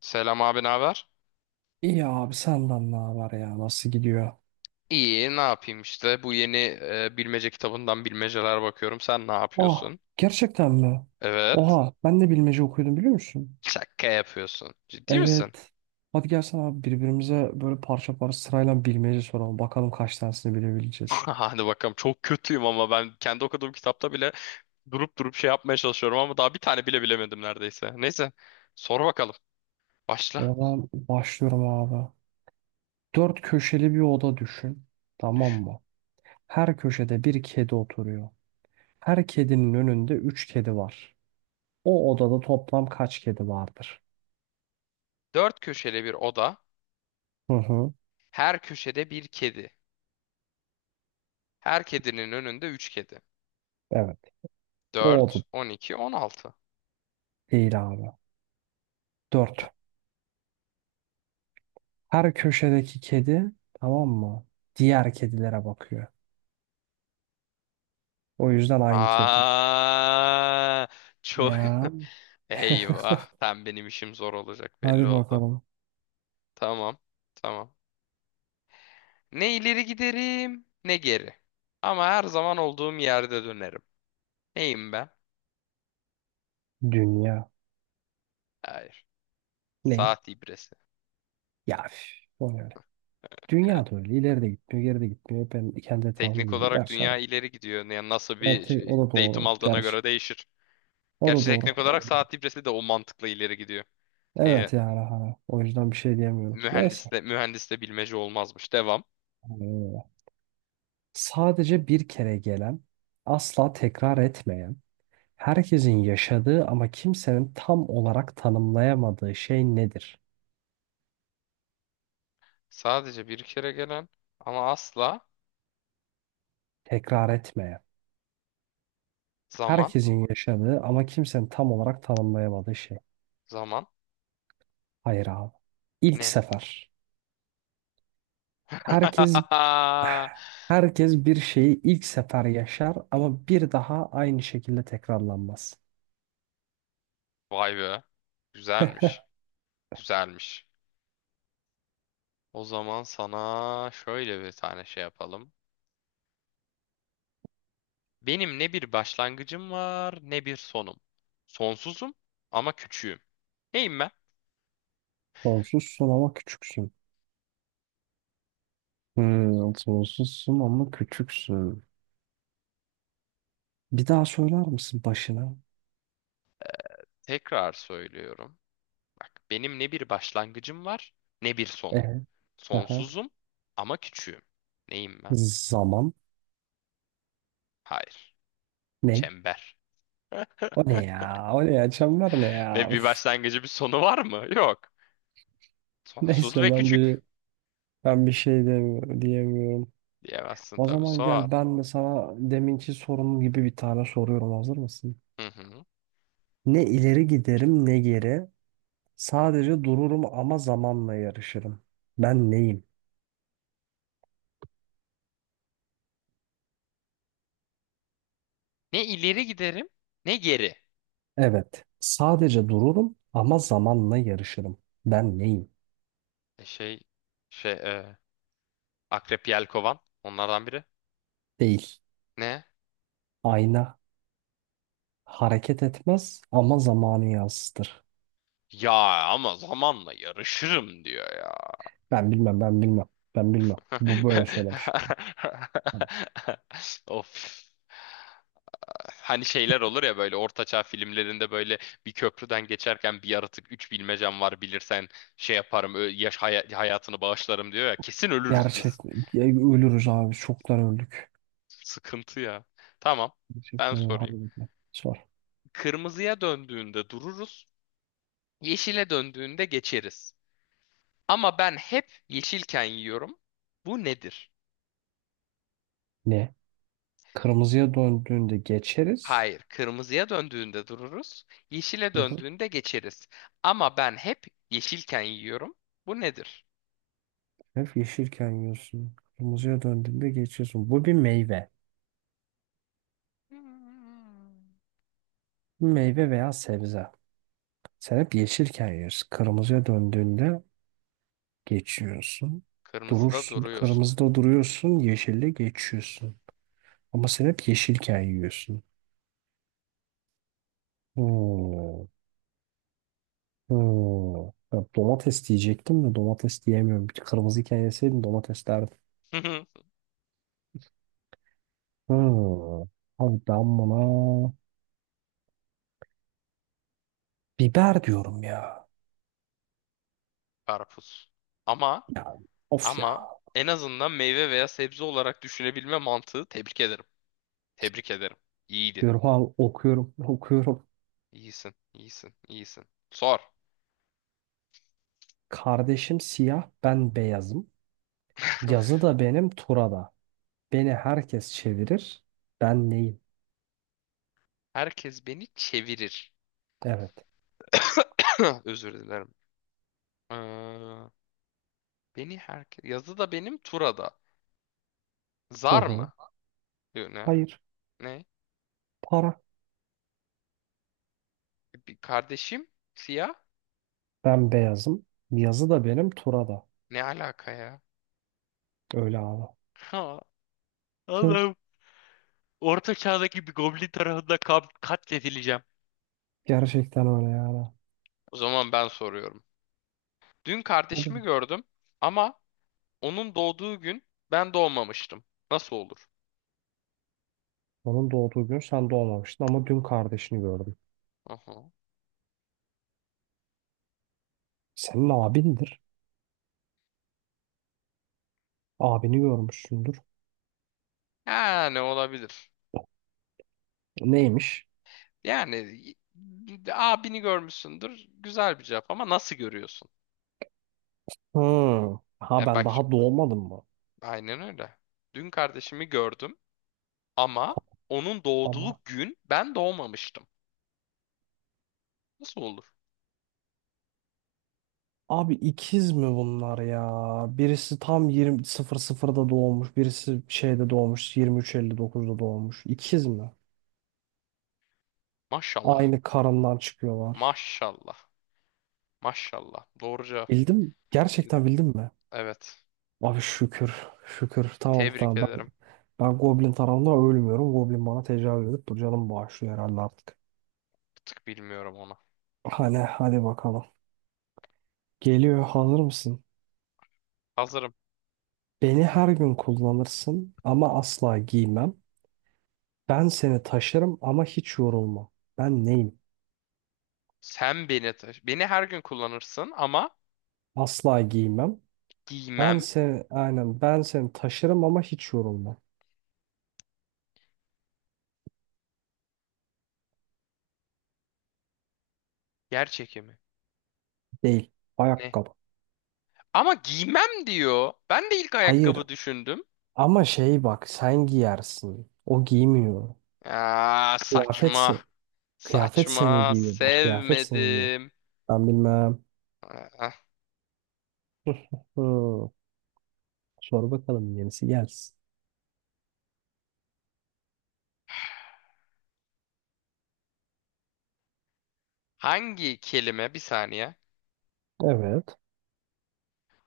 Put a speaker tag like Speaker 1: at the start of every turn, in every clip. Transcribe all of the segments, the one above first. Speaker 1: Selam abi, ne haber?
Speaker 2: İyi abi senden ne haber ya? Nasıl gidiyor?
Speaker 1: İyi, ne yapayım işte. Bu yeni bilmece kitabından bilmeceler bakıyorum. Sen ne
Speaker 2: Ah,
Speaker 1: yapıyorsun?
Speaker 2: gerçekten mi?
Speaker 1: Evet.
Speaker 2: Oha, ben de bilmece okuyordum, biliyor musun?
Speaker 1: Şaka yapıyorsun. Ciddi misin?
Speaker 2: Evet. Hadi gelsen abi, birbirimize böyle parça parça sırayla bilmece soralım. Bakalım kaç tanesini bilebileceğiz.
Speaker 1: Hadi bakalım. Çok kötüyüm ama ben kendi okuduğum kitapta bile durup şey yapmaya çalışıyorum ama daha bir tane bile bilemedim neredeyse. Neyse, sor bakalım. Başla.
Speaker 2: Oradan başlıyorum abi. Dört köşeli bir oda düşün. Tamam
Speaker 1: Düş.
Speaker 2: mı? Her köşede bir kedi oturuyor. Her kedinin önünde üç kedi var. O odada toplam kaç kedi vardır?
Speaker 1: Dört köşeli bir oda.
Speaker 2: Hı hı.
Speaker 1: Her köşede bir kedi. Her kedinin önünde üç kedi.
Speaker 2: Evet. O oda
Speaker 1: Dört, 12, 16.
Speaker 2: değil abi.
Speaker 1: Ta-
Speaker 2: Dört. Her köşedeki kedi, tamam mı? Diğer kedilere bakıyor. O yüzden aynı kedi.
Speaker 1: Aa, çok
Speaker 2: Ya,
Speaker 1: eyvah. Tam benim işim zor olacak belli
Speaker 2: hadi
Speaker 1: oldu.
Speaker 2: bakalım.
Speaker 1: Tamam. Tamam. Ne ileri giderim ne geri. Ama her zaman olduğum yerde dönerim. Neyim ben?
Speaker 2: Dünya.
Speaker 1: Hayır.
Speaker 2: Ney?
Speaker 1: Saat ibresi.
Speaker 2: Ya üf, o ne öyle. Dünya da öyle. İleri de gitmiyor, geri de gitmiyor. Ben kendi etrafımda
Speaker 1: Teknik
Speaker 2: böyle.
Speaker 1: olarak
Speaker 2: Gerçi
Speaker 1: dünya
Speaker 2: ama.
Speaker 1: ileri gidiyor. Yani
Speaker 2: Evet, o da
Speaker 1: datum
Speaker 2: doğru.
Speaker 1: aldığına
Speaker 2: Gerçi.
Speaker 1: göre değişir.
Speaker 2: O
Speaker 1: Gerçi
Speaker 2: da doğru.
Speaker 1: teknik olarak saat ibresi de o mantıkla ileri gidiyor. Ee,
Speaker 2: Evet yani. Hani. O yüzden bir şey diyemiyorum.
Speaker 1: mühendis
Speaker 2: Neyse.
Speaker 1: de, mühendis de bilmece olmazmış. Devam.
Speaker 2: Aynen. Sadece bir kere gelen, asla tekrar etmeyen, herkesin yaşadığı ama kimsenin tam olarak tanımlayamadığı şey nedir?
Speaker 1: Sadece bir kere gelen ama asla
Speaker 2: Tekrar etmeye.
Speaker 1: zaman
Speaker 2: Herkesin yaşadığı ama kimsenin tam olarak tanımlayamadığı şey.
Speaker 1: zaman
Speaker 2: Hayır abi. İlk
Speaker 1: ne?
Speaker 2: sefer. Herkes herkes bir şeyi ilk sefer yaşar ama bir daha aynı şekilde tekrarlanmaz.
Speaker 1: Vay be. Güzelmiş. Güzelmiş. O zaman sana şöyle bir tane şey yapalım. Benim ne bir başlangıcım var ne bir sonum. Sonsuzum ama küçüğüm. Neyim ben?
Speaker 2: Sonsuzsun ama küçüksün. Sonsuzsun ama küçüksün. Bir daha söyler misin başına?
Speaker 1: Tekrar söylüyorum. Bak benim ne bir başlangıcım var ne bir sonum.
Speaker 2: Ee, Aha.
Speaker 1: Sonsuzum ama küçüğüm. Neyim ben?
Speaker 2: Zaman.
Speaker 1: Hayır.
Speaker 2: Ne?
Speaker 1: Çember.
Speaker 2: O ne ya? O ne ya? Çember ne ya?
Speaker 1: Ne bir
Speaker 2: Üf.
Speaker 1: başlangıcı bir sonu var mı? Yok. Sonsuz ve
Speaker 2: Neyse, ben bir
Speaker 1: küçük.
Speaker 2: ben bir şey demiyorum, diyemiyorum.
Speaker 1: Diyemezsin
Speaker 2: O
Speaker 1: tabii,
Speaker 2: zaman
Speaker 1: sor.
Speaker 2: gel, ben de sana deminki sorunum gibi bir tane soruyorum. Hazır mısın?
Speaker 1: Hı hı.
Speaker 2: Ne ileri giderim ne geri. Sadece dururum ama zamanla yarışırım. Ben neyim?
Speaker 1: Ne ileri giderim ne geri.
Speaker 2: Evet. Sadece dururum ama zamanla yarışırım. Ben neyim?
Speaker 1: E şey şey e, Akrep, Yelkovan onlardan biri.
Speaker 2: Değil.
Speaker 1: Ne?
Speaker 2: Ayna hareket etmez ama zamanı yansıtır.
Speaker 1: Ya ama zamanla yarışırım diyor ya.
Speaker 2: Ben bilmem, ben bilmem. Ben bilmem. Bu böyle söylemiş.
Speaker 1: Of. Hani şeyler olur ya böyle ortaçağ filmlerinde böyle bir köprüden geçerken bir yaratık üç bilmecem var, bilirsen şey yaparım hayatını bağışlarım diyor ya, kesin ölürüz
Speaker 2: Gerçek.
Speaker 1: biz.
Speaker 2: Ya ölürüz abi. Çoktan öldük.
Speaker 1: Sıkıntı ya. Tamam, ben
Speaker 2: Gerçekten öyle. Hadi
Speaker 1: sorayım.
Speaker 2: bakalım. Sor.
Speaker 1: Kırmızıya döndüğünde dururuz. Yeşile döndüğünde geçeriz. Ama ben hep yeşilken yiyorum. Bu nedir?
Speaker 2: Ne? Kırmızıya döndüğünde geçeriz.
Speaker 1: Hayır, kırmızıya döndüğünde dururuz. Yeşile
Speaker 2: Hı hı.
Speaker 1: döndüğünde geçeriz. Ama ben hep yeşilken yiyorum. Bu nedir?
Speaker 2: Hep yeşilken yiyorsun. Kırmızıya döndüğünde geçiyorsun. Bu bir meyve.
Speaker 1: Hmm.
Speaker 2: Bir meyve veya sebze. Sen hep yeşilken yiyorsun. Kırmızıya döndüğünde geçiyorsun.
Speaker 1: Kırmızıda
Speaker 2: Durursun.
Speaker 1: duruyorsun.
Speaker 2: Kırmızıda duruyorsun. Yeşille geçiyorsun. Ama sen hep yeşilken yiyorsun. Hmm. Hmm. Ya domates diyecektim de domates diyemiyorum. Bir kırmızı iken yeseydim domates derdim. Hmm. Abi ben buna biber diyorum ya.
Speaker 1: Karpuz. Ama
Speaker 2: Ya of ya.
Speaker 1: ama en azından meyve veya sebze olarak düşünebilme mantığı, tebrik ederim. Tebrik ederim. İyiydi.
Speaker 2: Diyorum abi, okuyorum okuyorum.
Speaker 1: İyisin, iyisin, iyisin. Sor.
Speaker 2: Kardeşim siyah, ben beyazım. Yazı da benim, tura da. Beni herkes çevirir. Ben neyim?
Speaker 1: Herkes beni çevirir.
Speaker 2: Evet.
Speaker 1: Özür dilerim. Ee, beni herkes... Yazı da benim, Tura da.
Speaker 2: Hı
Speaker 1: Zar
Speaker 2: hı.
Speaker 1: mı? Yok, ne alaka?
Speaker 2: Hayır.
Speaker 1: Ne?
Speaker 2: Para.
Speaker 1: Bir kardeşim? Siyah?
Speaker 2: Ben beyazım. Yazı da benim, tura da.
Speaker 1: Ne alaka ya?
Speaker 2: Öyle abi.
Speaker 1: Ha,
Speaker 2: Hı.
Speaker 1: Allah'ım. Orta çağdaki bir goblin tarafından katledileceğim.
Speaker 2: Gerçekten öyle yani.
Speaker 1: O zaman ben soruyorum. Dün kardeşimi gördüm ama onun doğduğu gün ben doğmamıştım. Nasıl olur?
Speaker 2: Onun doğduğu gün sen doğmamıştın ama dün kardeşini gördüm.
Speaker 1: Aha.
Speaker 2: Senin abindir. Abini görmüşsündür.
Speaker 1: Yani olabilir.
Speaker 2: Neymiş?
Speaker 1: Yani y- abini görmüşsündür. Güzel bir cevap ama nasıl görüyorsun?
Speaker 2: Hmm. Ha,
Speaker 1: Yani
Speaker 2: ben
Speaker 1: bak,
Speaker 2: daha doğmadım mı?
Speaker 1: aynen öyle. Dün kardeşimi gördüm ama onun
Speaker 2: Ama
Speaker 1: doğduğu gün ben doğmamıştım. Nasıl olur?
Speaker 2: abi, ikiz mi bunlar ya? Birisi tam 20:00'da doğmuş, birisi şeyde doğmuş, 23:59'da doğmuş. İkiz mi?
Speaker 1: Maşallah.
Speaker 2: Aynı karından çıkıyorlar.
Speaker 1: Maşallah. Maşallah. Doğru cevap.
Speaker 2: Bildim.
Speaker 1: Bildim.
Speaker 2: Gerçekten bildim mi?
Speaker 1: Evet.
Speaker 2: Abi şükür. Şükür. Tamam,
Speaker 1: Tebrik
Speaker 2: tamam. Ben
Speaker 1: ederim.
Speaker 2: ben Goblin tarafından ölmüyorum. Goblin bana tecavüz edip bu canımı bağışlıyor herhalde artık.
Speaker 1: Bir tık bilmiyorum ona.
Speaker 2: Hadi, hadi bakalım. Geliyor, hazır mısın?
Speaker 1: Hazırım.
Speaker 2: Beni her gün kullanırsın ama asla giymem. Ben seni taşırım ama hiç yorulmam. Ben neyim?
Speaker 1: Sen beni taş. Beni her gün kullanırsın ama
Speaker 2: Asla giymem. Ben
Speaker 1: giymem.
Speaker 2: seni, aynen ben seni taşırım ama hiç yorulmam.
Speaker 1: Yer çekimi.
Speaker 2: Değil.
Speaker 1: Ne?
Speaker 2: Ayakkabı.
Speaker 1: Ama giymem diyor. Ben de ilk
Speaker 2: Hayır.
Speaker 1: ayakkabı düşündüm.
Speaker 2: Ama şey bak, sen giyersin. O giymiyor.
Speaker 1: Aa,
Speaker 2: Kıyafet,
Speaker 1: saçma.
Speaker 2: kıyafet seni
Speaker 1: Saçma.
Speaker 2: giyiyor. Bak, kıyafet seni giyiyor.
Speaker 1: Sevmedim.
Speaker 2: Ben bilmem. Hı. Sor bakalım, yenisi gelsin.
Speaker 1: Hangi kelime, bir saniye.
Speaker 2: Evet.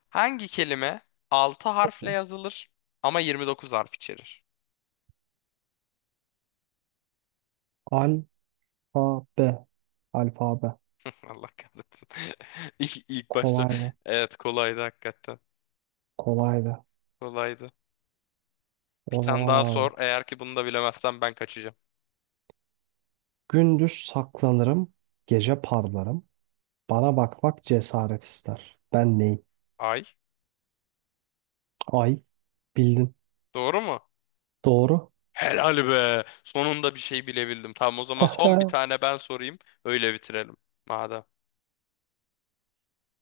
Speaker 1: Hangi kelime 6 harfle yazılır ama 29 harf içerir?
Speaker 2: Alfabe. Alfabe.
Speaker 1: Allah kahretsin. İlk başta.
Speaker 2: Kolay mı?
Speaker 1: Evet, kolaydı hakikaten.
Speaker 2: Kolaydı.
Speaker 1: Kolaydı. Bir
Speaker 2: O
Speaker 1: tane
Speaker 2: zaman
Speaker 1: daha
Speaker 2: abi.
Speaker 1: sor. Eğer ki bunu da bilemezsem ben kaçacağım.
Speaker 2: Gündüz saklanırım, gece parlarım. Bana bakmak cesaret ister. Ben neyim?
Speaker 1: Ay.
Speaker 2: Ay. Bildin.
Speaker 1: Doğru mu?
Speaker 2: Doğru.
Speaker 1: Helal be. Sonunda bir şey bilebildim. Tamam, o zaman son bir tane ben sorayım. Öyle bitirelim. Madem.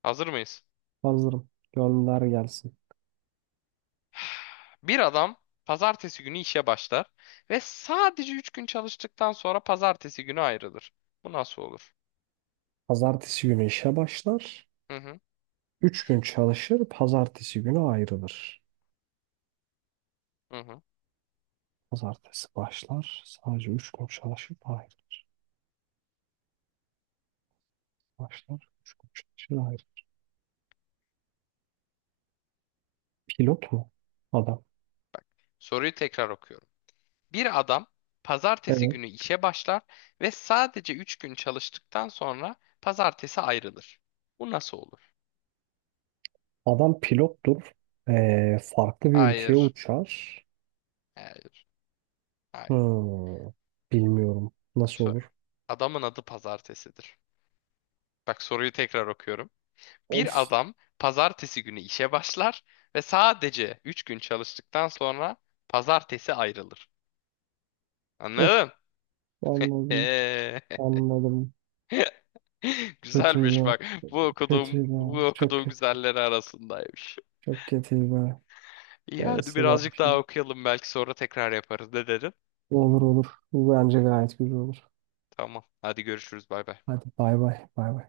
Speaker 1: Hazır mıyız?
Speaker 2: Hazırım. Gönder gelsin.
Speaker 1: Bir adam pazartesi günü işe başlar ve sadece 3 gün çalıştıktan sonra pazartesi günü ayrılır. Bu nasıl olur?
Speaker 2: Pazartesi günü işe başlar.
Speaker 1: Hı hı,
Speaker 2: Üç gün çalışır, pazartesi günü ayrılır.
Speaker 1: hı hı.
Speaker 2: Pazartesi başlar, sadece üç gün çalışıp ayrılır. Başlar, üç gün çalışır, ayrılır. Pilot mu? Adam.
Speaker 1: Soruyu tekrar okuyorum. Bir adam pazartesi
Speaker 2: Evet.
Speaker 1: günü işe başlar ve sadece 3 gün çalıştıktan sonra pazartesi ayrılır. Bu nasıl olur?
Speaker 2: Adam pilottur. Farklı bir ülkeye
Speaker 1: Hayır,
Speaker 2: uçar.
Speaker 1: hayır, hayır.
Speaker 2: Hmm, bilmiyorum. Nasıl
Speaker 1: Sor.
Speaker 2: olur?
Speaker 1: Adamın adı pazartesidir. Bak, soruyu tekrar okuyorum. Bir
Speaker 2: Of,
Speaker 1: adam pazartesi günü işe başlar ve sadece 3 gün çalıştıktan sonra pazartesi ayrılır.
Speaker 2: of,
Speaker 1: Anladın?
Speaker 2: anladım.
Speaker 1: Ee,
Speaker 2: Anladım.
Speaker 1: güzelmiş
Speaker 2: Kötüydü.
Speaker 1: bak. Bu okuduğum bu
Speaker 2: Kötüydü. Çok
Speaker 1: okuduğum
Speaker 2: kötü.
Speaker 1: güzelleri arasındaymış.
Speaker 2: Çok kötüydü.
Speaker 1: İyi, hadi
Speaker 2: Neyse ben
Speaker 1: birazcık daha
Speaker 2: şimdi.
Speaker 1: okuyalım, belki sonra tekrar yaparız. Ne dedin?
Speaker 2: Olur olur. Bu bence gayet güzel olur.
Speaker 1: Tamam. Hadi görüşürüz. Bay bay.
Speaker 2: Hadi bay bay. Bay bay.